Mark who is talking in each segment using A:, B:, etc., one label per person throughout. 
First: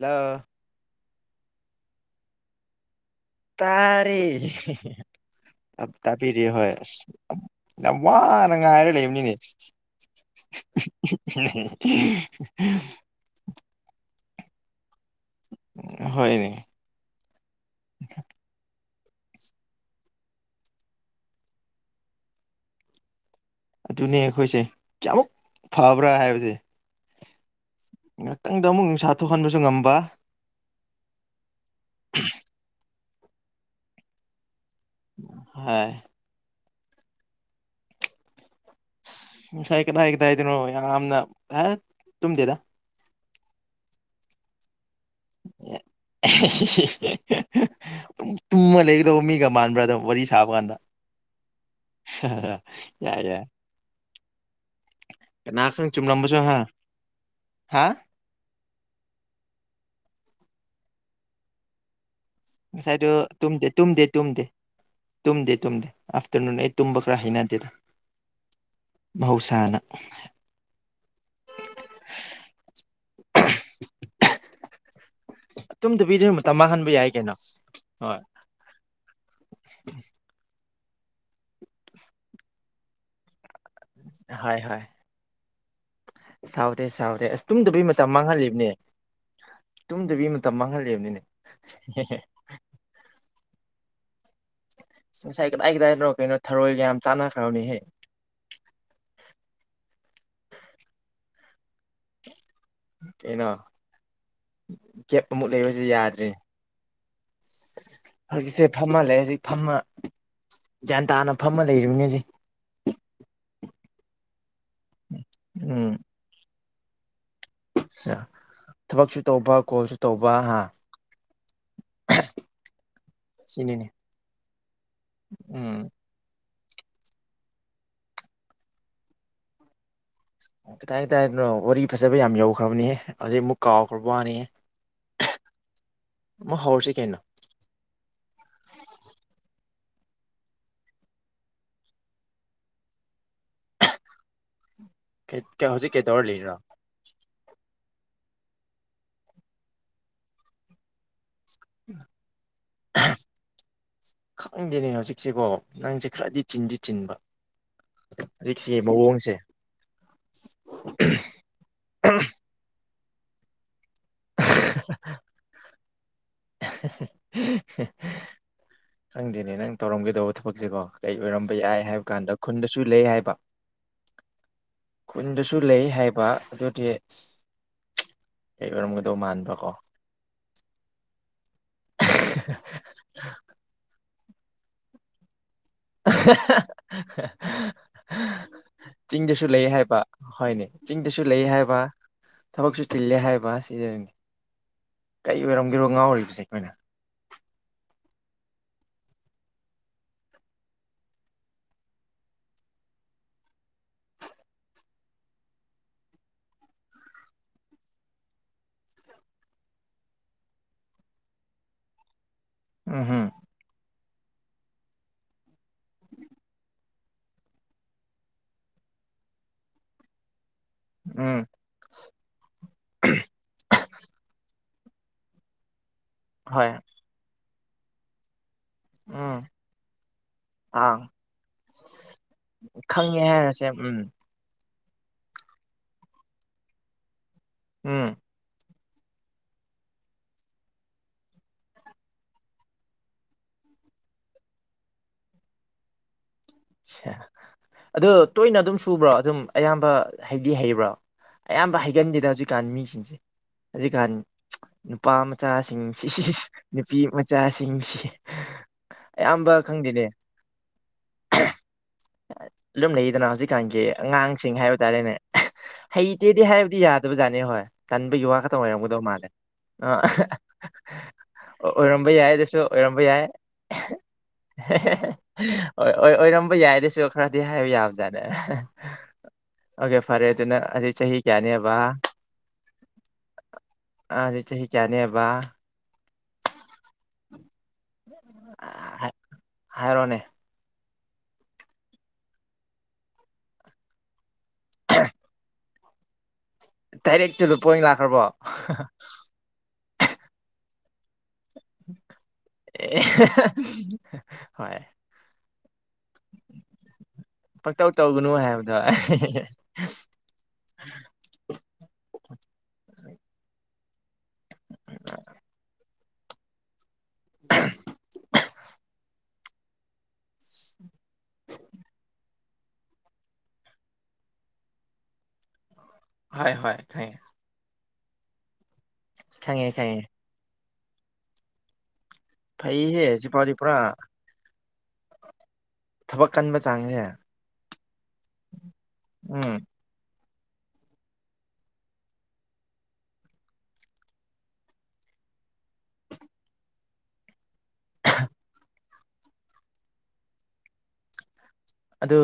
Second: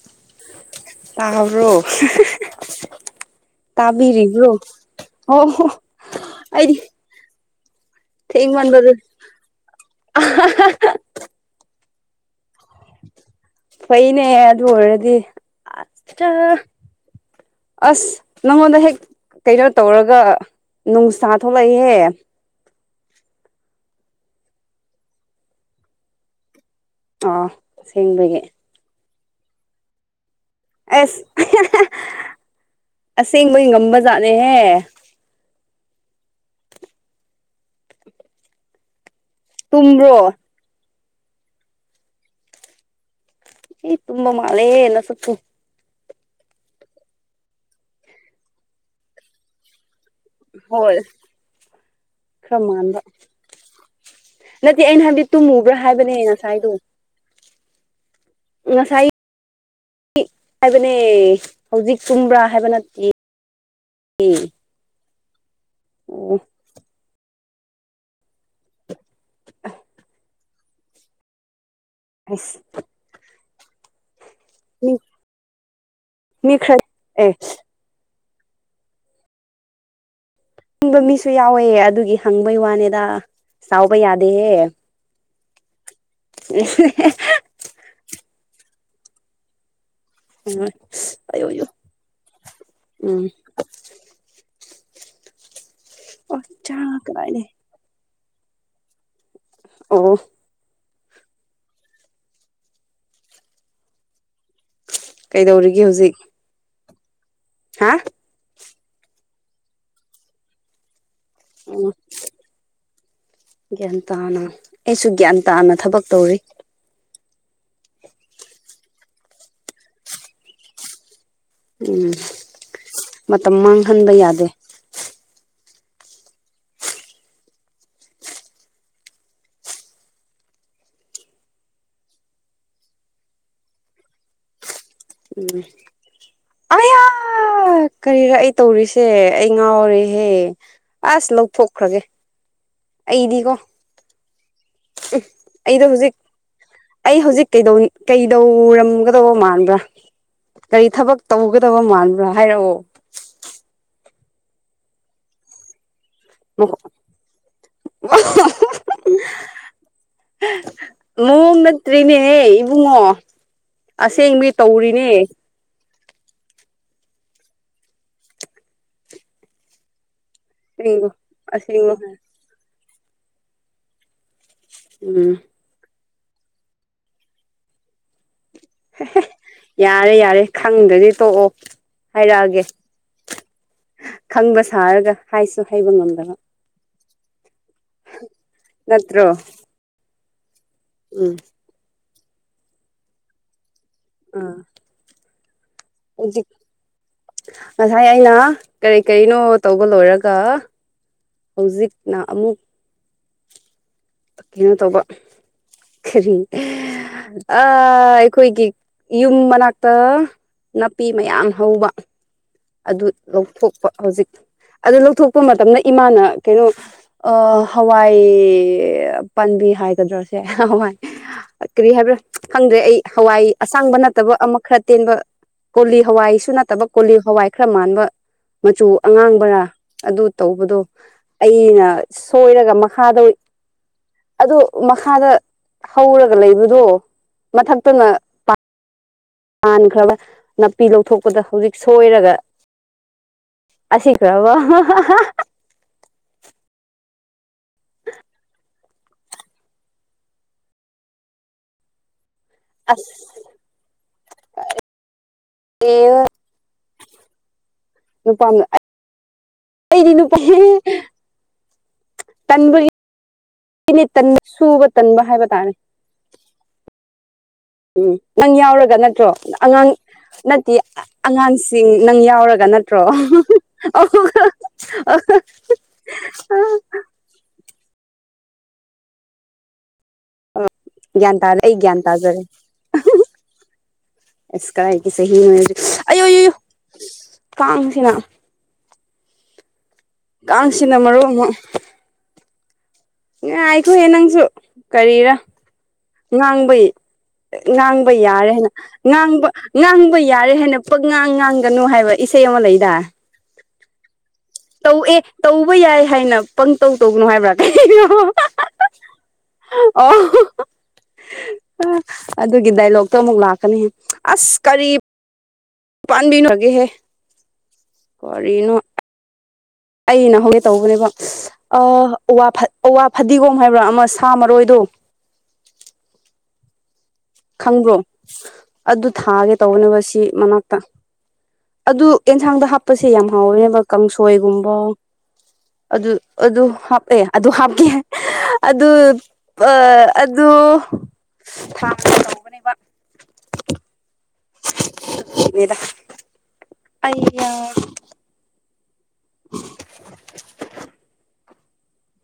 A: hello
B: ꯇꯥꯔꯕ꯭ꯔꯣ
A: ꯇꯥꯔꯦ
B: ꯑꯣ
A: ꯇꯥꯄꯤꯔꯤ ꯍꯣꯏ
B: ꯑꯩꯗꯤ
A: ꯑꯁ ꯌꯥꯝ ꯋꯥꯅ ꯉꯥꯏꯔ ꯂꯩꯕꯅꯤꯅꯦ
B: ꯑ ꯍ ꯍ
A: [unintelligible]
B: ꯐꯩꯅꯦ ꯑꯗꯨ ꯑꯣꯏꯔꯗꯤ
A: ꯍꯣꯏꯅꯦ
B: ꯑꯁ ꯅꯪꯉꯣꯟꯗ ꯍꯦꯛ ꯀꯩꯅꯣ ꯇꯧꯔꯒ ꯅꯨꯡꯁꯥ ꯊꯣꯛꯂꯛꯏꯍꯦ
A: ꯑꯗꯨꯅꯦ ꯑꯈꯣꯏꯁꯦ ꯀꯌꯥꯃꯨꯛ ꯐꯕ꯭ꯔꯥ ꯍꯥꯏꯕꯁꯦ
B: ꯑꯣ
A: ꯉꯇꯪꯗ ꯑꯃꯨꯛ ꯅꯨꯡꯁꯥ ꯊꯣꯛꯍꯟꯕꯁꯨ ꯉꯝꯕ
B: ꯑꯁ ꯑꯁꯦꯡꯕꯒꯤ ꯉꯝꯕꯖꯥꯠꯅꯦꯍꯦ
A: ꯍꯣꯏ ꯉꯁꯥꯏ ꯀꯗꯥꯏ
B: ꯇꯨꯝꯕ꯭ꯔꯣ
A: ꯀꯗꯥꯏꯗꯅꯣ ꯌꯥꯝꯅ ꯇꯨꯝꯗꯦꯗ
B: ꯑꯦ ꯇꯨꯝꯕ ꯃꯥꯂꯦ ꯅꯁꯛꯇꯣ
A: ꯗꯨꯝ ꯇꯨꯝꯃ ꯂꯩꯒꯗꯧꯕ ꯃꯤꯒ ꯃꯥꯟꯕ꯭ꯔꯥ ꯑꯗꯨꯝ ꯋꯥꯔꯤ ꯁꯥꯕ ꯀꯥꯟꯗ
B: ꯍꯣꯏ ꯈꯔ ꯃꯥꯟꯕ
A: ꯌꯥꯏ ꯌꯥꯏ
B: ꯅꯠꯇꯦ ꯑꯩꯅ ꯍꯥꯏꯕꯗꯤ
A: ꯀꯅꯥ
B: ꯇꯨꯝꯃꯨꯕ꯭ꯔꯥ ꯍꯥꯏꯕꯅꯦ ꯉꯁꯥꯏꯗꯣ
A: ꯍꯥꯥ
B: ꯉꯁꯥꯏ ꯍꯥꯏꯕꯅꯦ ꯍꯧꯖꯤꯛ ꯇꯨꯝꯕ꯭ꯔꯥ ꯍꯥꯏꯕ
A: ꯉꯁꯥꯏꯗꯣ
B: ꯅꯠꯇꯦ
A: ꯇꯨꯝꯗꯦ ꯇꯨꯝꯗꯦ ꯇꯨꯝꯗꯦ ꯇꯨꯝꯗꯦ ꯇꯨꯝꯗꯦ
B: ꯑꯣ
A: ꯑꯐꯇꯔꯅꯨꯟ ꯑꯩ ꯇꯨꯝꯕ ꯈꯥꯔ ꯍꯩꯅꯗꯦꯗ ꯃꯍꯧꯁꯥꯅ
B: ꯑꯁ
A: [unintelligible]
B: ꯎꯝ
A: ꯇꯨꯝꯗꯕꯤꯗ ꯃꯇꯝ ꯃꯥꯡꯍꯟꯕ ꯌꯥꯏ
B: ꯑꯦ
A: ꯀꯩꯅꯣ ꯍꯣꯏ [inaudible]
B: ꯇꯨꯝꯕ ꯃꯤꯁꯨ ꯌꯥꯎꯋꯦ ꯑꯗꯨꯒꯤ ꯍꯪꯕꯩ ꯋꯥꯅꯤꯗ ꯁꯥꯎꯕ
A: ꯍꯣꯏ
B: ꯌꯥꯗꯦꯍꯦ
A: ꯍꯣꯏ ꯁꯥꯎꯗꯦ ꯁꯥꯎꯗꯦ ꯑꯁ ꯇꯨꯝꯗꯕꯩ ꯃꯇꯝ ꯃꯥꯡꯍꯜꯂꯤꯕꯅꯦ ꯇꯨꯝꯗꯕꯤ ꯃꯇꯝ ꯃꯥꯡꯍꯜꯂꯩꯕꯅꯤꯅꯦ
B: ꯑꯌꯣꯌꯣ ꯎꯝ
A: ꯉꯁꯥꯏ ꯀꯗꯥꯏ ꯀꯗꯥꯏꯗꯅꯣ ꯀꯩꯅꯣ
B: ꯑꯣ ꯆꯥ
A: ꯊꯔꯣꯏꯒ ꯌꯥꯝ
B: ꯀꯗꯥꯏꯅꯦ
A: ꯆꯥꯟꯅꯈ꯭ꯔꯕꯅꯤꯍꯦ
B: ꯑꯣ
A: ꯀꯩꯅꯣ ꯒꯦꯞ ꯑꯃꯨꯛ
B: ꯀꯩꯗꯧꯔꯤꯒꯦ
A: ꯂꯩꯕꯁꯤ
B: ꯍꯧꯖꯤꯛ
A: ꯌꯥꯗ꯭ꯔꯦ
B: ꯍꯥ
A: ꯍꯧꯖꯤꯛꯁꯦ ꯐꯝꯃ ꯂꯩ ꯍꯧꯖꯤꯛ ꯐꯝꯃ ꯒ꯭ꯌꯥꯟ ꯇꯥꯅ ꯐꯝꯃ
B: ꯑꯣ
A: ꯂꯩꯔꯤꯕꯅꯤ ꯍꯧꯖꯤꯛ
B: ꯒ꯭ꯌꯥꯟ ꯇꯥꯅ ꯑꯩꯁꯨ ꯒ꯭ꯌꯥꯟ ꯇꯥꯅ
A: ꯎꯝ
B: ꯊꯕꯛ ꯇꯧꯔꯤ
A: ꯊꯕꯛꯁꯨ ꯇꯧꯕ ꯀꯣꯜꯁꯨ ꯇꯧꯕ ꯍꯥ
B: ꯎꯝ ꯃꯇꯝ
A: ꯁꯤꯅꯤꯅꯦ
B: ꯃꯥꯡꯍꯟꯕ ꯌꯥꯗꯦ
A: ꯎꯝ ꯀꯗꯥꯥꯏ ꯀꯗꯥꯏꯗꯅꯣ ꯋꯥꯔꯤ ꯐꯖꯕ ꯌꯥꯝ ꯌꯧꯈ꯭ꯔꯕꯅꯦ ꯍꯧꯖꯤꯛ ꯑꯃꯨꯛ ꯀꯥꯎꯈ꯭ꯔꯕ ꯋꯥꯅꯤ
B: ꯎꯝ ꯑꯌꯥ
A: ꯀꯩꯅꯣ
B: ꯀꯔꯤꯔ ꯑꯩ ꯇꯧꯔꯤꯁꯦ ꯑꯩ ꯉꯥꯎꯔꯦ ꯍꯦ ꯑꯁ ꯂꯧꯊꯣꯛꯈ꯭ꯔꯒꯦ ꯑꯩꯗꯤꯀꯣ ꯎꯝ
A: ꯀꯩ ꯀꯩ
B: ꯑꯩꯗꯣ ꯍꯧꯖꯤꯛ
A: ꯀꯩꯗꯧꯔ ꯂꯩꯔꯤꯔꯣ
B: ꯑꯩ ꯍꯧꯖꯤꯛ ꯀꯩꯗꯧꯔꯤ ꯀꯩꯗꯧꯔꯝꯒꯗꯧꯕ ꯃꯥꯟꯕ꯭ꯔꯥ ꯀꯔꯤ ꯊꯕꯛ ꯇꯧꯒꯗꯕ ꯃꯥꯟꯕ꯭ꯔꯥ ꯍꯥꯏꯔꯛꯑꯣ
A: ꯈꯪꯗꯦꯅꯦ ꯍꯧꯖꯤꯛꯁꯦꯀꯣ ꯅꯪꯁꯦ ꯈꯔꯗꯤ ꯆꯤꯟꯗꯤ ꯆꯤꯟꯕ ꯍꯧꯖꯤꯛꯁꯦ ꯃꯑꯣꯡꯁꯦ
B: ꯃꯑꯣꯡ ꯅꯠꯇ꯭ꯔꯤꯅꯦꯍꯦ ꯏꯕꯨꯡꯉꯣ ꯑꯁꯦꯡꯕꯤ ꯇꯧꯔꯤꯅꯦ
A: ꯈꯪꯗꯦꯅꯦ ꯅꯪ ꯇꯧꯔꯝꯒꯗꯧꯕ ꯊꯕꯛꯁꯤꯀꯣ
B: ꯑꯁꯦꯡꯕ
A: ꯀꯩ ꯑꯣꯏꯔꯝꯕ ꯌꯥꯏ
B: ꯑꯁꯦꯡꯕ
A: ꯍꯥꯏꯕ ꯀꯥꯟꯗ ꯈꯨꯟꯗꯁꯨ ꯂꯩ ꯍꯥꯏꯕ
B: ꯎꯝ
A: ꯈꯨꯟꯗꯁꯨ ꯂꯩ ꯍꯥꯏꯕ ꯑꯗꯨꯗꯤ ꯑꯣꯏꯔꯝꯒꯗꯧ ꯃꯥꯟꯕꯀꯣ
B: ꯌꯥꯔꯦ ꯌꯥꯔꯦ ꯈꯪꯗ꯭ꯔꯗꯤ ꯇꯣꯛꯑꯣ ꯍꯥꯏꯔꯛꯑꯒꯦ ꯈꯪꯕ ꯁꯥꯔꯒ ꯍꯥꯏꯁꯨ ꯍꯩꯕ ꯉꯝꯗꯕ ꯅꯠꯇ꯭ꯔꯣ
A: ꯆꯤꯡꯗꯁꯨ ꯂꯩ ꯍꯥꯏꯕ ꯍꯣꯏꯅꯦ ꯆꯤꯡꯗꯁꯨ
B: ꯎꯝ
A: ꯂꯩ ꯍꯥꯏꯕ ꯊꯕꯛꯁꯨ ꯆꯤꯜꯂꯦ ꯍꯥꯏꯕ ꯁꯤꯗꯅꯤ
B: ꯑꯥ
A: ꯀꯩ ꯑꯣꯏꯔꯝꯒꯦꯔꯣ ꯉꯥꯎꯔꯤꯕꯁꯦ
B: ꯍꯧꯖꯤꯛ
A: ꯑꯩꯈꯣꯏꯅ
B: ꯉꯁꯥꯏ ꯑꯩꯅ ꯀꯔꯤ ꯀꯔꯤꯅꯣ ꯇꯧꯕ ꯂꯣꯏꯔꯒ ꯍꯧꯖꯤꯛꯅ ꯑꯃꯨꯛ ꯀꯩꯅꯣ ꯇꯧꯕ ꯀꯔꯤ ꯑꯥ ꯑꯩꯈꯣꯏꯒꯤ ꯌꯨꯝ ꯃꯅꯥꯛꯇ ꯅꯥꯄꯤ ꯃꯌꯥꯝ ꯍꯧꯕ
A: ꯎꯝ
B: ꯑꯗꯨ
A: ꯍꯝ
B: ꯂꯧꯊꯣꯛꯄ ꯍꯧꯖꯤꯛ ꯑꯗꯨ ꯂꯧꯊꯣꯛꯄ ꯃꯇꯝꯗ ꯏꯃꯥꯅ ꯀꯩꯅꯣ ꯑꯣ ꯍꯋꯥꯏ ꯄꯥꯥꯟꯕꯤ ꯍꯥꯏꯒꯗ꯭ꯔ ꯁꯦ ꯍ
A: ꯎꯝ
B: ꯀꯔꯤ ꯍꯥꯏꯕ꯭ꯔꯥ ꯈꯪꯗ꯭ꯔꯦ ꯑꯩ ꯍꯋꯥꯏ ꯑꯁꯥꯡꯕ ꯅꯠꯇꯕ ꯑꯃ ꯈꯔ ꯑꯇꯦꯟꯕ ꯀꯣꯂꯤ ꯍꯋꯥꯏꯁꯨ
A: ꯍꯣꯏ
B: ꯅꯠꯇꯕ ꯀꯣꯂꯤ ꯍꯋꯥꯏ ꯈꯔ ꯃꯥꯟꯕ ꯃꯆꯨ
A: ꯎꯝ
B: ꯑꯉꯥꯡꯕꯔꯥ ꯑꯗꯨ ꯇꯧꯕꯗꯣ
A: ꯑꯥ
B: ꯑꯩꯅ ꯁꯣꯏꯔꯒ
A: ꯈꯪꯉꯦ
B: ꯃꯈꯥꯗ
A: ꯍꯥꯏꯔꯁꯦ ꯎꯝ
B: ꯑꯗꯨ ꯃꯈꯥꯗ ꯍꯧꯔꯒ ꯂꯩꯕꯗꯣ
A: ꯎꯝ
B: ꯃꯊꯛꯇꯅ ꯄꯥꯟꯈ꯭ꯔꯕ ꯅꯥꯄꯤ ꯂꯧꯊꯣꯛꯄꯗ ꯍꯧꯖꯤꯛ ꯁꯣꯏꯔꯒ ꯑꯁꯤ ꯀ꯭ꯔꯕꯣ ꯑꯥ ꯍꯥ ꯍꯥ
A: [unintelligible] ꯑꯗ ꯇꯣꯏꯅ ꯑꯗꯨꯝ ꯁꯨꯕ꯭ꯔꯣ ꯑꯗꯨꯝ ꯑꯌꯥꯝꯕ ꯍꯩꯗꯤ ꯍꯩꯕ꯭ꯔꯣ ꯑꯌꯥꯝꯕ ꯍꯩꯒꯟꯗꯦꯗ ꯍꯧꯖꯤꯛ ꯍꯧꯖꯤꯛꯀꯥꯟ ꯃꯤꯁꯤꯡꯁꯦ
B: ꯑꯁ
A: ꯍꯧꯖꯤꯛ ꯀꯥꯟ ꯅꯨꯄꯥ ꯃꯆꯥꯁꯤꯡꯁꯤ
B: ꯑꯦ
A: ꯅꯨꯄꯤ ꯃꯆꯥꯁꯤꯡꯁꯤ ꯑꯌꯥꯝꯕ ꯈꯪꯗꯦꯅꯦ
B: ꯀꯩꯗꯤ ꯅꯨꯄꯥꯅꯦ [inaudible]
A: ꯑꯗꯨꯨꯝ ꯂꯩꯗꯅ ꯍꯧꯖꯤꯛꯀꯥꯟꯒꯤ
B: ꯇꯟꯕ
A: ꯑꯉꯥꯡꯁꯤꯡ ꯍꯥꯏꯕ
B: ꯁꯨꯕ
A: ꯇꯥꯔꯦꯅꯦ
B: ꯇꯟꯕ ꯍꯥꯏꯕ ꯇꯥꯔꯦ
A: ꯍꯩꯇꯦꯗꯤ ꯍꯥꯏꯕꯗꯤ ꯌꯥꯗꯦ ꯑꯗꯨꯕꯨ ꯖꯅꯤꯦ ꯍꯣꯏ
B: ꯎꯝ
A: ꯇꯟꯕꯒꯤ ꯋꯥ
B: ꯅꯪ
A: ꯈꯛꯇꯪ
B: ꯌꯥꯎꯔꯒ
A: ꯑꯣꯏꯔꯝꯒꯗꯧ ꯃꯥꯜꯂꯦ
B: ꯅꯠꯇ꯭ꯔꯣ
A: ꯑ
B: ꯑꯉꯥꯡ ꯅꯠꯇꯦ ꯑꯉꯥꯡꯁꯤꯡ
A: ꯑꯣꯏꯔꯝꯕ
B: ꯅꯪ
A: ꯌꯥꯏ ꯑꯗꯨꯁꯨ
B: ꯌꯥꯎꯔꯒ ꯅꯠꯇ꯭ꯔꯣ
A: ꯑꯣꯏꯔꯝꯕ ꯌꯥꯏ
B: [unintelligible]
A: ꯑꯣꯏ ꯑꯣꯏ ꯑꯣꯏꯔꯝꯕ ꯌꯥꯏꯗꯁꯨ ꯈꯔꯗꯤ ꯍꯥꯏꯕ ꯌꯥꯕꯖꯥꯠꯅꯦ ꯑꯣꯀꯦ ꯐꯔꯦ ꯑꯗꯨꯅ
B: ꯑꯣ
A: ꯍꯧꯖꯤꯛ ꯆꯍꯤ
B: ꯒ꯭ꯌꯥꯟ ꯇꯥꯔꯦ
A: ꯀꯌꯥꯅꯦꯕ
B: ꯑꯩ ꯒ꯭ꯌꯥꯟ ꯇꯥꯖꯔꯦ
A: ꯑ ꯍꯧꯖꯤꯛ ꯆꯍꯤ
B: ꯏꯁ ꯀꯗꯥꯗꯒꯤ
A: ꯀꯌꯥꯅꯦꯕ
B: ꯁꯍꯤꯅꯣ ꯑꯌꯣ ꯌꯣ
A: [unintelligible] ꯍꯥꯏꯔꯣꯅꯦ
B: ꯑꯁꯤꯅ ꯃꯔꯣꯝ ꯑꯃ ꯉꯥꯏꯈꯣꯍꯦ ꯅꯪꯁꯨ ꯀꯔꯤꯔ ꯉꯥꯡꯕꯩ
A: ꯗꯥꯏꯔꯦꯛ ꯇꯨ ꯗ ꯄꯣꯏꯟ
B: ꯉꯥꯡꯕ
A: ꯂꯥꯛꯈ꯭ꯔꯕꯣ
B: ꯌꯥꯔꯦ ꯍꯥꯏꯅ ꯉꯥꯡꯕ ꯉꯥꯡꯕ ꯌꯥꯔꯦ ꯍꯥꯏꯅ ꯄꯛꯉꯥꯡ ꯉꯥꯡꯒꯅꯨ ꯍꯥꯏꯕ ꯏꯁꯩ ꯑꯃ
A: ꯑꯦ
B: ꯂꯩꯗꯥꯏ
A: [unintelligible]
B: ꯇꯧ ꯑꯦ ꯇꯧꯕ ꯌꯥꯏ ꯍꯥꯏꯅ ꯄꯪꯇꯧ ꯇꯧꯕꯒꯅꯨ ꯍꯥꯏꯕ꯭ꯔꯥ
A: ꯄꯪꯇꯧ
B: ꯀꯅꯣ
A: ꯇꯧꯒꯅꯨ ꯍꯥꯏꯕꯗꯣ
B: ꯑꯣ ꯑꯗꯨꯒꯤ ꯗꯥꯏꯂꯣꯛꯇꯣ ꯑꯃꯨꯛ ꯂꯥꯛꯀꯅꯤ ꯑꯁ ꯀꯔꯤ ꯄꯥꯟꯕꯤꯅꯣ ꯒꯦ ꯍꯦ
A: ꯎꯝ
B: ꯀꯔꯤꯅꯣ ꯑꯩꯅ ꯍꯧꯒꯦ ꯇꯧꯕꯅꯦꯕ ꯑꯥ ꯑꯋꯥ ꯐꯗꯤꯒꯣꯝ ꯍꯥꯏꯕ꯭ꯔꯥ ꯑꯃ ꯁꯥ ꯃꯔꯣꯏꯗꯣ
A: ꯍꯣꯏ ꯍꯣꯏ ꯈꯪꯉꯦ
B: ꯈꯪꯕ꯭ꯔꯣ ꯑꯗꯨ ꯊꯥꯒꯦ
A: ꯈꯪꯉꯦ
B: ꯇꯧꯋꯦꯕ
A: ꯈꯪꯉꯦ
B: ꯑꯁꯤ ꯃꯅꯥꯛꯇ ꯑꯗꯨ ꯑꯦꯟꯁꯥꯡꯗ
A: ꯐꯩꯍꯦ
B: ꯍꯥꯞꯄꯁꯦ ꯌꯥꯝ
A: ꯁꯤꯐꯥꯎꯗꯤ ꯄꯨꯔꯥ
B: ꯍꯥꯎꯋꯦꯕ ꯀꯥꯡꯁꯣꯏꯒꯨꯝꯕ ꯑꯗꯨ
A: ꯊꯕꯛ ꯀꯟꯕ
B: ꯑꯗꯨ
A: ꯆꯥꯡꯁꯦ
B: ꯍꯥꯞꯑꯦ ꯑꯗꯨ ꯍꯥꯞꯀꯦ ꯑꯗꯨ
A: ꯎꯝ
B: ꯑꯥ ꯑꯗꯣ ꯊꯥꯡꯒꯦ ꯇꯧꯕꯅꯦꯕ ꯈꯪꯗꯦꯗ ꯑꯩꯌꯥ [inaudible]
A: ꯑꯗꯨ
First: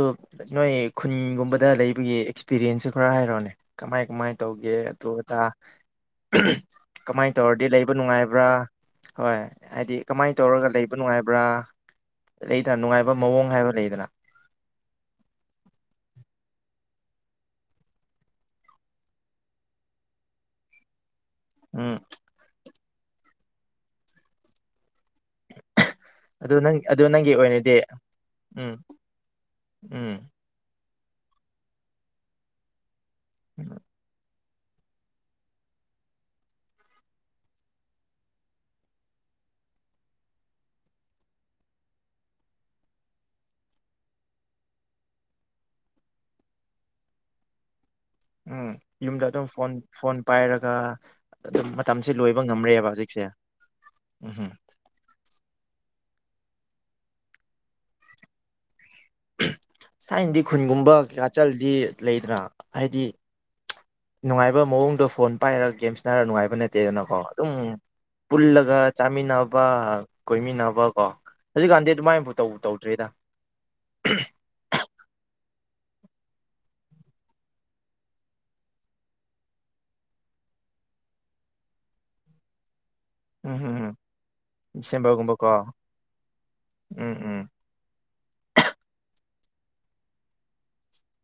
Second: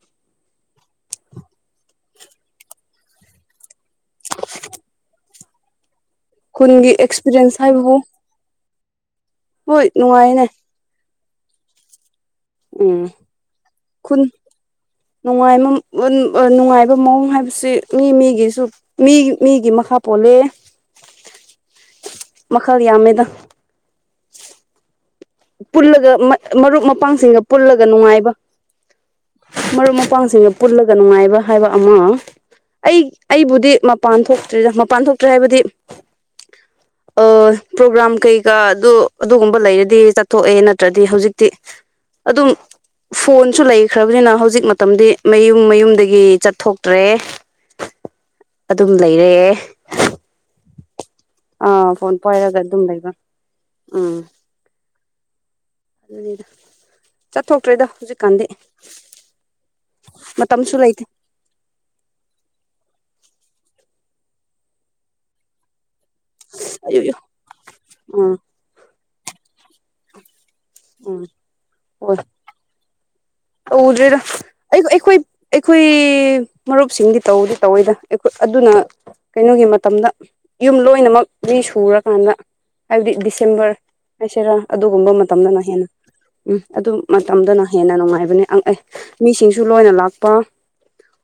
A: ꯅꯣꯏ ꯈꯨꯟꯒꯨꯝꯕꯗ ꯂꯩꯕꯒꯤ ꯑꯦꯛꯁꯄꯤꯔꯤꯟꯁꯁꯨ ꯈꯔ ꯍꯥꯏꯔꯛꯑꯣꯅꯦ ꯀꯃꯥꯏ ꯀꯃꯥꯏꯅ ꯇꯧꯒꯦ ꯑꯗꯨ ꯑꯗꯥ
B: ꯈꯨꯟꯒꯤ
A: ꯀꯃꯥꯏꯅ
B: ꯑꯦꯛꯁꯄꯤꯔꯤꯌꯦꯟꯁ
A: ꯇꯧꯔꯗꯤ ꯂꯩꯕ
B: ꯍꯥꯏꯕꯕꯨ
A: ꯅꯨꯡꯉꯥꯏꯕ꯭ꯔꯥ ꯍꯣꯏ
B: ꯍꯣꯏ
A: ꯍꯥꯏꯗꯤ ꯀꯃꯥꯏꯅ
B: ꯅꯨꯡꯉꯥꯏꯅꯦ
A: ꯇꯧꯔꯒ ꯂꯩꯕ ꯅꯨꯡꯉꯥꯏꯕ꯭ꯔꯥ ꯂꯩꯗꯅ ꯅꯨꯡꯉꯥꯏꯕ ꯃꯑꯣꯡ ꯍꯥꯏꯕ ꯂꯩꯗꯅ
B: [inaudible] ꯅꯨꯡꯉ ꯅꯨꯡꯉꯥꯏꯕ ꯃꯑꯣꯡ ꯍꯥꯏꯕꯁꯤ ꯃꯤ ꯃꯤꯒꯤꯁꯨ ꯃꯤ ꯃꯤꯒꯤ ꯃꯥꯈ ꯄꯣꯜꯂꯦ [inaudible]
A: ꯎꯝ
B: ꯃꯈꯜ ꯌꯥꯝꯃꯦꯗ ꯄꯨꯜꯂꯒ
A: ꯑꯗꯨ ꯅꯪ
B: ꯃꯔꯨꯞ
A: ꯑꯗꯨ ꯅꯪꯒꯤ
B: ꯃꯄꯥꯡꯁꯤꯡꯒ
A: ꯑꯣꯏꯅꯗꯤ
B: ꯄꯨꯜꯂꯒ ꯅꯨꯡꯉꯥꯏꯕ
A: ꯎꯝ
B: ꯃꯔꯨꯞ
A: ꯎꯝ
B: ꯃꯄꯥꯡꯁꯤꯡꯒ ꯄꯨꯜꯂꯒ ꯅꯨꯡꯉꯥꯏꯕ ꯍꯥꯏꯕ ꯑꯃ ꯑꯩ ꯑꯩꯕꯨꯗꯤ ꯃꯄꯥꯟ ꯊꯣꯛ ꯇ꯭ꯔꯦꯗ ꯃꯄꯥꯟ ꯊꯣꯛꯇ꯭ꯔꯦ ꯍꯥꯏꯕꯗꯤ ꯑꯥ ꯄ꯭ꯔꯣꯒ꯭ꯔꯥꯝ ꯀꯩꯀꯥ ꯑꯗꯨ ꯑꯗꯨꯒꯨꯝꯕ ꯂꯩꯔꯗꯤꯆꯠ ꯊꯣꯛꯑꯦ ꯅꯠꯇ꯭ꯔꯗꯤ ꯍꯧꯖꯤꯛꯇꯤ ꯑꯗꯨꯝ ꯐꯣꯟꯁꯨ ꯂꯩꯈ꯭ꯔꯕꯅꯤꯅ ꯍꯧꯖꯤꯛ ꯃꯇꯝꯗꯤ ꯃꯌꯨꯝ ꯃꯌꯨꯝꯗꯒꯤ ꯆꯠꯊꯣꯛꯇ꯭ꯔꯦ [inaudible]
A: ꯎꯝ
B: ꯑꯗꯨꯝ
A: ꯌꯨꯝꯗ ꯑꯗꯨꯝ
B: ꯂꯩꯔꯦ
A: ꯐꯣꯟ ꯐꯣꯟ ꯄꯥꯏꯔꯒ ꯑꯗꯨꯝ
B: ꯑꯥ
A: ꯃꯇꯝꯁꯦ
B: ꯐꯣꯟ
A: ꯂꯣꯏꯕ
B: ꯄꯥꯏꯔꯒ ꯑꯗꯨꯝ
A: ꯉꯝꯔꯦꯕ
B: ꯂꯩꯕ
A: ꯍꯧꯖꯤꯛꯁꯦ
B: ꯎꯝ
A: ꯎꯝꯍꯝ
B: ꯑꯗꯨꯅꯤꯗ ꯆꯠꯊꯣꯛꯇ꯭ꯔꯦꯗ ꯍꯧꯖꯤꯛꯀꯥꯟꯗꯤ
A: ꯊꯥꯏꯅꯗꯤ
B: ꯃꯇꯝꯁꯨ
A: ꯈꯨꯟꯒꯨꯝꯕ
B: ꯂꯩꯇꯦ
A: ꯀꯩꯀꯥ ꯆꯜꯗꯤ ꯂꯩꯗꯅ ꯍꯥꯏꯗꯤ ꯅꯨꯡꯉꯥꯏꯕ ꯃꯑꯣꯡꯗꯣ ꯐꯣꯟ ꯄꯥꯏꯔꯒ ꯒꯦꯝꯁ ꯔ ꯅꯨꯡꯉꯥꯏꯕ
B: ꯑꯌꯨ
A: ꯅꯠꯇꯦꯗꯅꯀꯣ ꯑꯗꯨꯝ
B: ꯎꯝ
A: ꯄꯨꯜꯂꯒ ꯆꯥꯃꯤꯟꯅꯕ ꯀꯣꯏꯃꯤꯟꯅꯕ ꯀꯣ
B: ꯎꯝ
A: ꯍꯧꯖꯤꯛꯀꯥꯟꯗꯤ
B: ꯍꯣꯏ
A: ꯑꯗꯨꯃꯥꯏꯅꯐꯥꯎ ꯇꯧ ꯇꯧꯗ꯭ꯔꯦꯗ
B: ꯇꯧꯗ꯭ꯔꯦꯗ ꯑꯩ ꯑꯩꯈꯣꯏ ꯑꯈꯣꯏ ꯃꯔꯨꯞꯁꯤꯡꯗꯤ ꯇꯧꯗꯤ ꯇꯧꯋꯦꯗ ꯑꯗꯨꯅ ꯀꯩꯅꯣꯒꯤ ꯃꯇꯝꯗ ꯌꯨꯝ ꯂꯣꯏꯅꯃꯛ ꯃꯤ ꯁꯨꯔꯀꯥꯟꯗ ꯍꯥꯏꯕꯗꯤ
A: ꯎꯝ
B: ꯗꯤꯁꯦꯝꯕꯔ
A: ꯎꯝ ꯎꯝ
B: ꯍꯥꯏꯁꯤꯔ ꯑꯗꯨꯒꯨꯝꯕ
A: ꯗꯤꯁꯦꯝꯕꯔꯒꯨꯝꯕꯀꯣ
B: ꯃꯇꯝꯗꯅ ꯍꯦꯟꯅ ꯎꯝ ꯑꯗꯨ
A: ꯎꯝ ꯎꯝ
B: ꯃꯇꯝꯗꯅ ꯍꯦꯟꯅ ꯅꯨꯡꯉꯥꯏ ꯑꯦ ꯃꯤꯁꯤꯡꯁꯨ ꯂꯣꯏꯅ ꯂꯥꯛꯄ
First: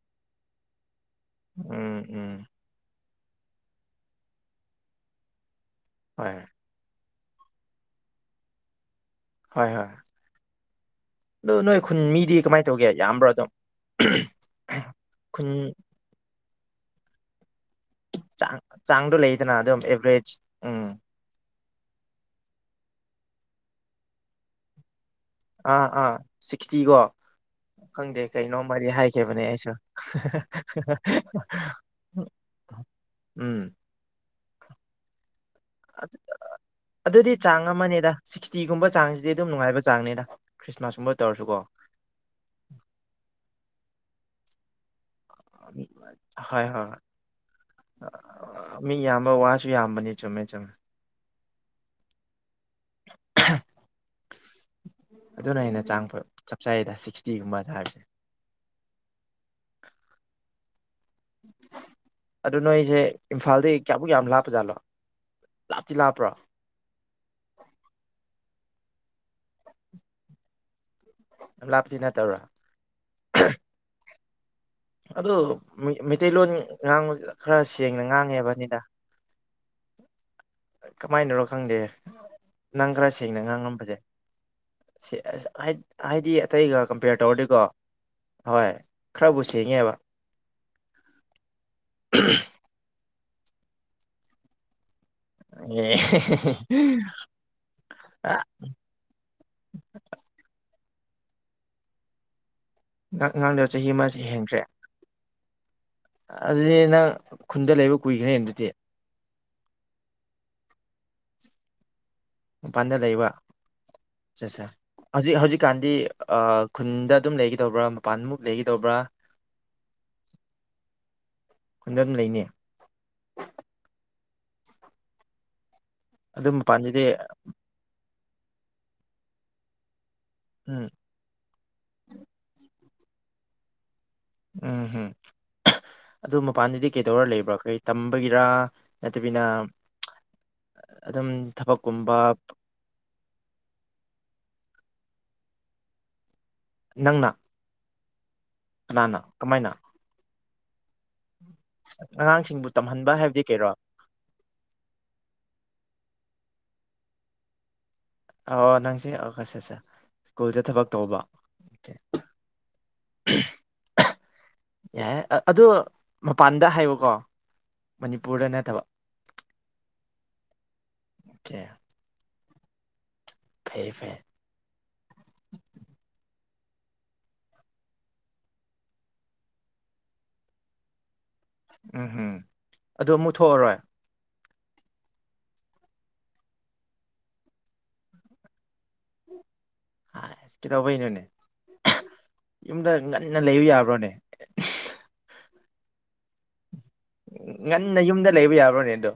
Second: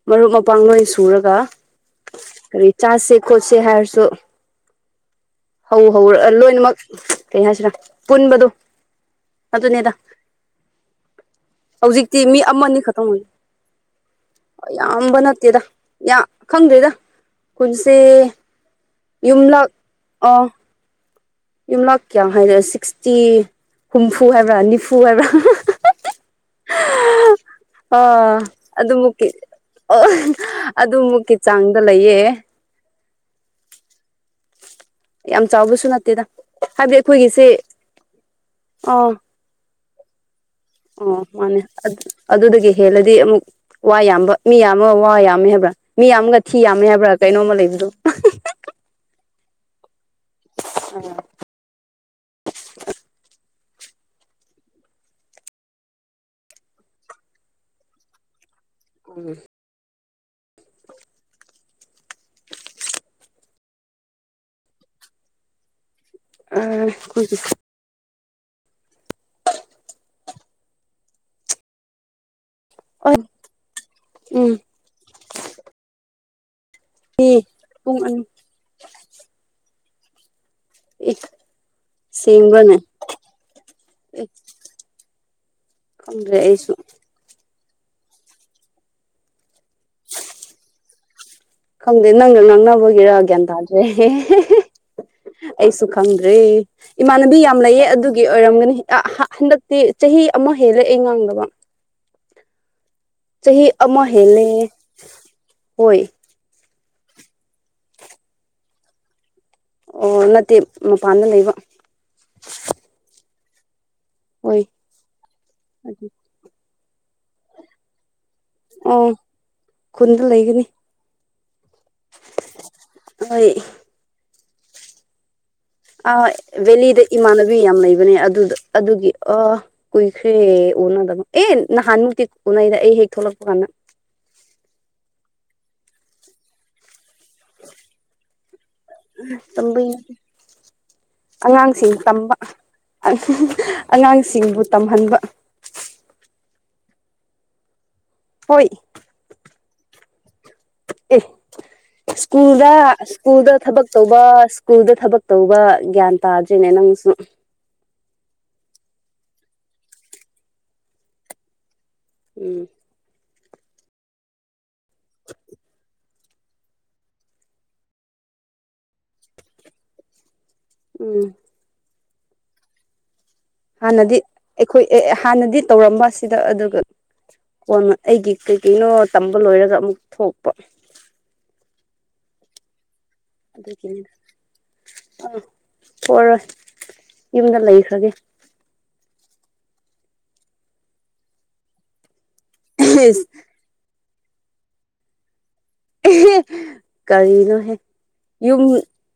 B: ꯃꯔꯨꯞ ꯃꯄꯥꯡ ꯂꯣꯏꯁꯨ ꯄꯨꯔꯒ
A: ꯎꯝ ꯎꯝ
B: ꯀꯔꯤ ꯆꯥꯁꯦ ꯈꯣꯠꯁꯦ ꯍꯥꯏꯔꯁꯨ ꯍꯧ ꯍꯧ
A: ꯍꯣꯏ
B: ꯂꯣꯏꯅꯃꯛ ꯀꯩ ꯍꯥꯏꯁꯤꯔ ꯄꯨꯟꯕꯗꯨ
A: ꯍꯣꯏ ꯍꯣꯏ
B: ꯑꯗꯨꯅꯦꯗ
A: ꯑꯗꯣ ꯅꯣꯏ ꯈꯨꯟ
B: ꯍꯧꯖꯤꯛꯇꯤ
A: ꯃꯤꯗꯤ
B: ꯃꯤ
A: ꯀꯃꯥꯏꯅ
B: ꯑꯃꯅꯤ ꯑꯅꯤ
A: ꯇꯧꯒꯦ
B: ꯈꯇꯪ
A: ꯌꯥꯝꯕ꯭ꯔꯣ ꯑꯗꯨꯝ
B: ꯌꯥꯝꯕ
A: ꯈꯨꯟ
B: ꯅꯠꯇꯦꯗ ꯌꯥꯝ ꯈꯪꯗ꯭ꯦꯗ
A: ꯆꯥꯡ ꯆꯥꯡꯗꯣ ꯂꯩꯗꯅ
B: ꯌꯨꯝꯂꯛ
A: ꯑꯗꯨꯝ
B: ꯑ
A: ꯑꯦꯚꯔꯦꯖ ꯎꯝ
B: ꯌꯨꯝꯂꯛ ꯀꯌꯥꯝ ꯍꯥꯏꯅ ꯁꯤꯛꯁꯇꯤ ꯍꯨꯝꯐꯨ ꯍꯥꯏꯕ꯭ꯔꯥ ꯅꯤꯐꯨ ꯍꯥꯏꯕ꯭ꯔꯥ
A: ꯑꯥ ꯑꯥ ꯁꯤꯛꯁꯇꯤꯒꯣ ꯈꯪꯗꯦ
B: ꯑꯥ
A: ꯀꯩꯅꯣꯝꯃꯗꯤ
B: ꯑꯗꯨꯃꯨꯛꯀꯤ
A: ꯍꯥꯏꯈꯤꯕꯅꯦ ꯑꯩꯁꯨ
B: ꯑꯣ ꯑꯗꯨꯃꯨꯛꯀꯤ ꯆꯥꯡꯗ ꯂꯩꯌꯦ [inaudible]
A: ꯎꯝ
B: ꯌꯥꯝ ꯆꯥꯎꯕꯁꯨ ꯅꯠꯇꯦꯗ ꯍꯥꯏꯕꯗꯤ
A: ꯑꯗꯨꯗꯤ
B: ꯑꯩꯈꯣꯏꯒꯤꯁꯦ
A: ꯆꯥꯡ ꯑꯃꯅꯦꯗ ꯁꯤꯛꯁꯇꯤꯒꯨꯝꯕ
B: ꯑꯥ
A: ꯆꯥꯡꯁꯤꯗꯤ ꯑꯗꯨꯝ ꯅꯨꯡꯉꯥꯏꯕ ꯆꯥꯡꯅꯦꯗ
B: ꯑꯣ ꯃꯥꯅꯦ ꯑꯗꯨꯗꯒꯤ ꯍꯦꯜꯂꯗꯤ ꯑꯃꯨꯛ ꯋꯥ ꯌꯥꯝꯕ ꯃꯤ ꯌꯥꯝ ꯋꯥ ꯌꯥꯝꯃꯦ ꯍꯥꯏꯕ꯭ꯔꯥ ꯃꯤ ꯌꯥꯝꯒ ꯊꯤ
A: ꯍꯣꯏ
B: ꯌꯥꯝꯃꯦ
A: ꯍꯣꯏ
B: ꯍꯥꯏꯕ꯭ꯔꯥ ꯀꯩꯅꯣꯝꯃ ꯂꯩꯕꯗꯨ
A: ꯊꯤ ꯌꯥꯝꯕꯅꯤ ꯆꯨꯝꯃꯦ ꯆꯨꯝꯃꯦ ꯑꯗꯨꯅ ꯍꯦꯟꯅ ꯆꯥꯡ ꯆꯞ ꯆꯩꯌꯦꯗ ꯁꯤꯛꯁꯇꯤꯒꯨꯝꯕ ꯆ ꯍꯥꯏꯕꯁꯦ
B: ꯎꯝ
A: ꯑꯗꯨ ꯅꯣꯏꯁꯦ ꯏꯝꯐꯥꯜꯗꯒꯤ ꯀꯌꯥꯃꯨꯛ ꯌꯥꯝ ꯂꯥꯞꯄ ꯖꯥꯠꯂꯣ
B: ꯑꯥ ꯈꯣꯢꯗꯤ [inaudible]
A: ꯂꯞꯄꯇꯤ ꯅꯇꯕ꯭ꯔ
B: ꯎꯝ
A: ꯑꯗꯨ ꯃꯩꯇꯩꯂꯣꯟ
B: ꯃꯤ
A: ꯉꯥꯡꯕꯗꯨꯗ ꯈꯔ
B: ꯄꯨꯡ
A: ꯁꯦꯡꯅ
B: ꯑꯅꯤ
A: ꯉꯥꯡꯉꯦꯕꯅꯤꯗ ꯀꯃꯥꯏꯅꯔꯣ ꯈꯪꯗꯦ
B: ꯁꯦꯡꯕ꯭ꯔꯅꯦ
A: ꯅꯪ ꯈꯔ ꯁꯦꯡꯅ ꯉꯥꯡꯉꯝꯕꯁꯦ
B: ꯑꯦ
A: ꯁꯤ ꯑꯁ ꯍꯥꯏꯗꯤ
B: ꯈꯪꯗ꯭ꯔꯦ ꯑꯩꯁꯨ
A: ꯑꯇꯩꯒ ꯀꯝꯄꯤꯌꯔ ꯇꯧꯔꯗꯤꯀꯣ ꯍꯣꯏ ꯈꯔꯕꯨ ꯁꯦꯡꯉꯦꯕ
B: ꯈꯪꯗꯦ ꯅꯪꯒ ꯉꯥꯡꯅꯕꯒꯤꯔ ꯒ꯭ꯌꯥꯟ ꯇꯥꯗ꯭ꯔꯦ ꯑꯩꯁꯨ
A: ꯑꯦ
B: ꯈꯪꯗ꯭ꯔꯦ ꯏꯃꯥꯟꯅꯕꯤ ꯌꯥꯝ ꯂꯩꯌꯦ ꯑꯗꯨꯒꯤ ꯑꯣꯏꯔꯝꯒꯅꯤ ꯍꯟꯗꯛꯇꯤ ꯆꯍꯤ ꯑꯃ ꯍꯦꯜꯂꯦ ꯑꯩ ꯉꯥꯡꯗꯕ
A: ꯑꯉꯥꯡꯗꯣ
B: ꯆꯍꯤ ꯑꯃ
A: ꯑꯃꯁ
B: ꯍꯦꯟꯂꯦ
A: ꯍꯦꯟꯈ꯭ꯔꯦ ꯑꯗꯨꯗꯤ ꯅꯪ ꯈꯨꯟꯗ ꯂꯩꯕ ꯀꯨꯏꯈ꯭ꯔꯦ ꯑꯗꯨꯗꯤ
B: ꯑꯣ ꯅꯠꯇꯦ ꯃꯄꯥꯟꯗ ꯂꯩꯕ
A: ꯃꯄꯥꯟꯗ ꯂꯩꯕ
B: ꯍꯣꯏ
A: ꯑꯆꯥꯁꯥ ꯍꯧꯖꯤꯛ ꯍꯧꯖꯤꯛꯀꯥꯟꯗꯤ ꯈꯨꯟꯗ ꯑꯗꯨꯝ ꯂꯩꯒꯗꯧꯕ꯭ꯔꯥ ꯃꯄꯥꯟꯃꯨꯛ ꯂꯩꯒꯗꯧꯕ꯭ꯔꯥ
B: ꯑꯣ ꯈꯨꯟꯗ ꯂꯩꯒꯅꯤ
A: ꯈꯨꯟꯗ ꯑꯗꯨꯝ ꯂꯩꯅꯤ
B: ꯍꯣꯏ ꯑꯥ
A: ꯑꯗꯨ
B: ꯚꯦꯂꯤꯗ
A: ꯃꯄꯥꯟꯗꯨꯗꯤ
B: ꯏꯃꯥꯟꯅꯕꯤ ꯌꯥꯝ ꯂꯩꯕꯅꯦ ꯑꯗꯨꯗ ꯑꯗꯨꯒꯤ ꯑꯥ ꯀꯨꯏ ꯈꯔꯦ
A: ꯎꯝ
B: ꯎꯅꯗꯕ ꯑꯦ ꯅꯍꯥꯟꯃꯨꯛꯇꯤ ꯎꯅꯩꯗ ꯑꯩ ꯍꯦꯛ ꯊꯣꯛꯂꯛꯄꯀꯥꯟꯗ
A: ꯎꯝ ꯍꯨꯝ ꯑꯗꯨ ꯃꯄꯥꯟꯗꯗꯤ ꯀꯩꯗꯧꯔ ꯂꯩꯕ꯭ꯔꯥ ꯀꯔꯤ ꯇꯝꯕꯒꯤꯔ ꯅꯠꯇꯕꯤꯅ
B: ꯇꯝꯕꯩ
A: ꯑꯗꯨꯝ
B: ꯑꯉꯥꯡꯁꯤꯡ
A: ꯊꯕꯛꯀꯨꯝꯕ
B: ꯇꯝꯕ ꯑꯉꯥꯡꯁꯤꯡꯕꯨ ꯇꯝꯍꯟꯕ
A: ꯅꯪꯅ
B: ꯍꯣꯏ
A: ꯀꯅꯥꯅꯥ ꯀꯃꯥꯏꯅ
B: ꯑꯦ
A: ꯑꯉꯥꯡꯁꯤꯡꯕꯨ
B: ꯁ꯭ꯀꯨꯜꯗ
A: ꯇꯝꯍꯟꯕ ꯍꯥꯏꯕꯗꯤ
B: ꯁ꯭ꯀꯨꯜꯗ
A: ꯀꯩꯔꯣ
B: ꯊꯕꯛ ꯇꯧꯕ ꯁ꯭ꯀꯨꯜꯗ ꯊꯕꯛ ꯇꯧꯕ ꯒ꯭ꯌꯥꯟ ꯇꯥꯗ꯭ꯔꯤꯅꯦ ꯅꯪꯁꯨ
A: ꯑꯣ ꯅꯪꯁꯦ ꯑꯁꯥꯁꯥ ꯁ꯭ꯀꯨꯜꯗ ꯊꯕꯛ ꯇꯧꯕ ꯑꯣꯈꯦ
B: ꯎꯝ
A: ꯌꯥꯢꯌꯦ ꯑꯗꯨ ꯃꯄꯥꯟꯗ ꯍꯥꯏꯌꯣꯀꯣ ꯃꯅꯤꯄꯨꯔꯗ ꯅꯠꯇꯕ
B: ꯎꯝ
A: ꯀꯦ ꯐꯩ
B: ꯍꯥꯟꯅꯗꯤ ꯑꯩꯈꯣꯏ ꯑꯦ ꯍꯥꯟꯅꯗꯤ ꯇꯧꯔꯝꯕ ꯑꯁꯤꯗ ꯑꯗꯨ ꯀꯣꯟ ꯑꯩꯒꯤ ꯀꯩ ꯀꯩꯅꯣ ꯇꯝꯕ ꯂꯣꯏꯔꯒ ꯑꯃꯨꯛ ꯊꯣꯛꯄ
A: ꯎꯝ ꯍꯨꯝ ꯑꯗꯨ ꯃꯨꯛ ꯃꯨꯊꯣꯛꯑꯔꯣꯏ
B: ꯑꯗꯨꯒꯤꯅꯤꯗ ꯊꯣꯛꯑꯔꯣꯏ ꯌꯨꯝꯗ ꯂꯩꯈ꯭ꯔꯒꯦ
A: ꯍꯥꯏ ꯑꯁ ꯀꯩꯗꯧꯕꯩꯅꯣꯅꯦ ꯌꯨꯝꯗ ꯉꯟꯅ ꯂꯩꯌꯨ ꯌꯥꯕ꯭ꯔꯣꯅꯦ [unintelligible]
B: [unintelligible]
A: ꯉꯟꯅ ꯌꯨꯝꯗ ꯂꯩꯕ
B: ꯌꯨꯝ
A: ꯌꯥꯕ꯭ꯔꯣꯅꯦꯗꯣ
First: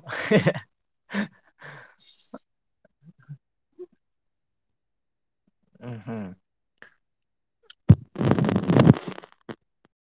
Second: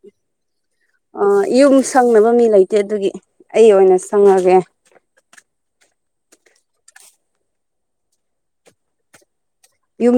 B: ꯑꯥ ꯌꯨꯝ ꯁꯪꯅꯕ ꯃꯤ ꯂꯩꯇꯦ ꯑꯗꯨꯒꯤ ꯑꯩ ꯑꯣꯏꯅ ꯁꯪꯉꯒꯦ
A: ꯎꯝ ꯍꯝ
B: ꯌꯨꯝ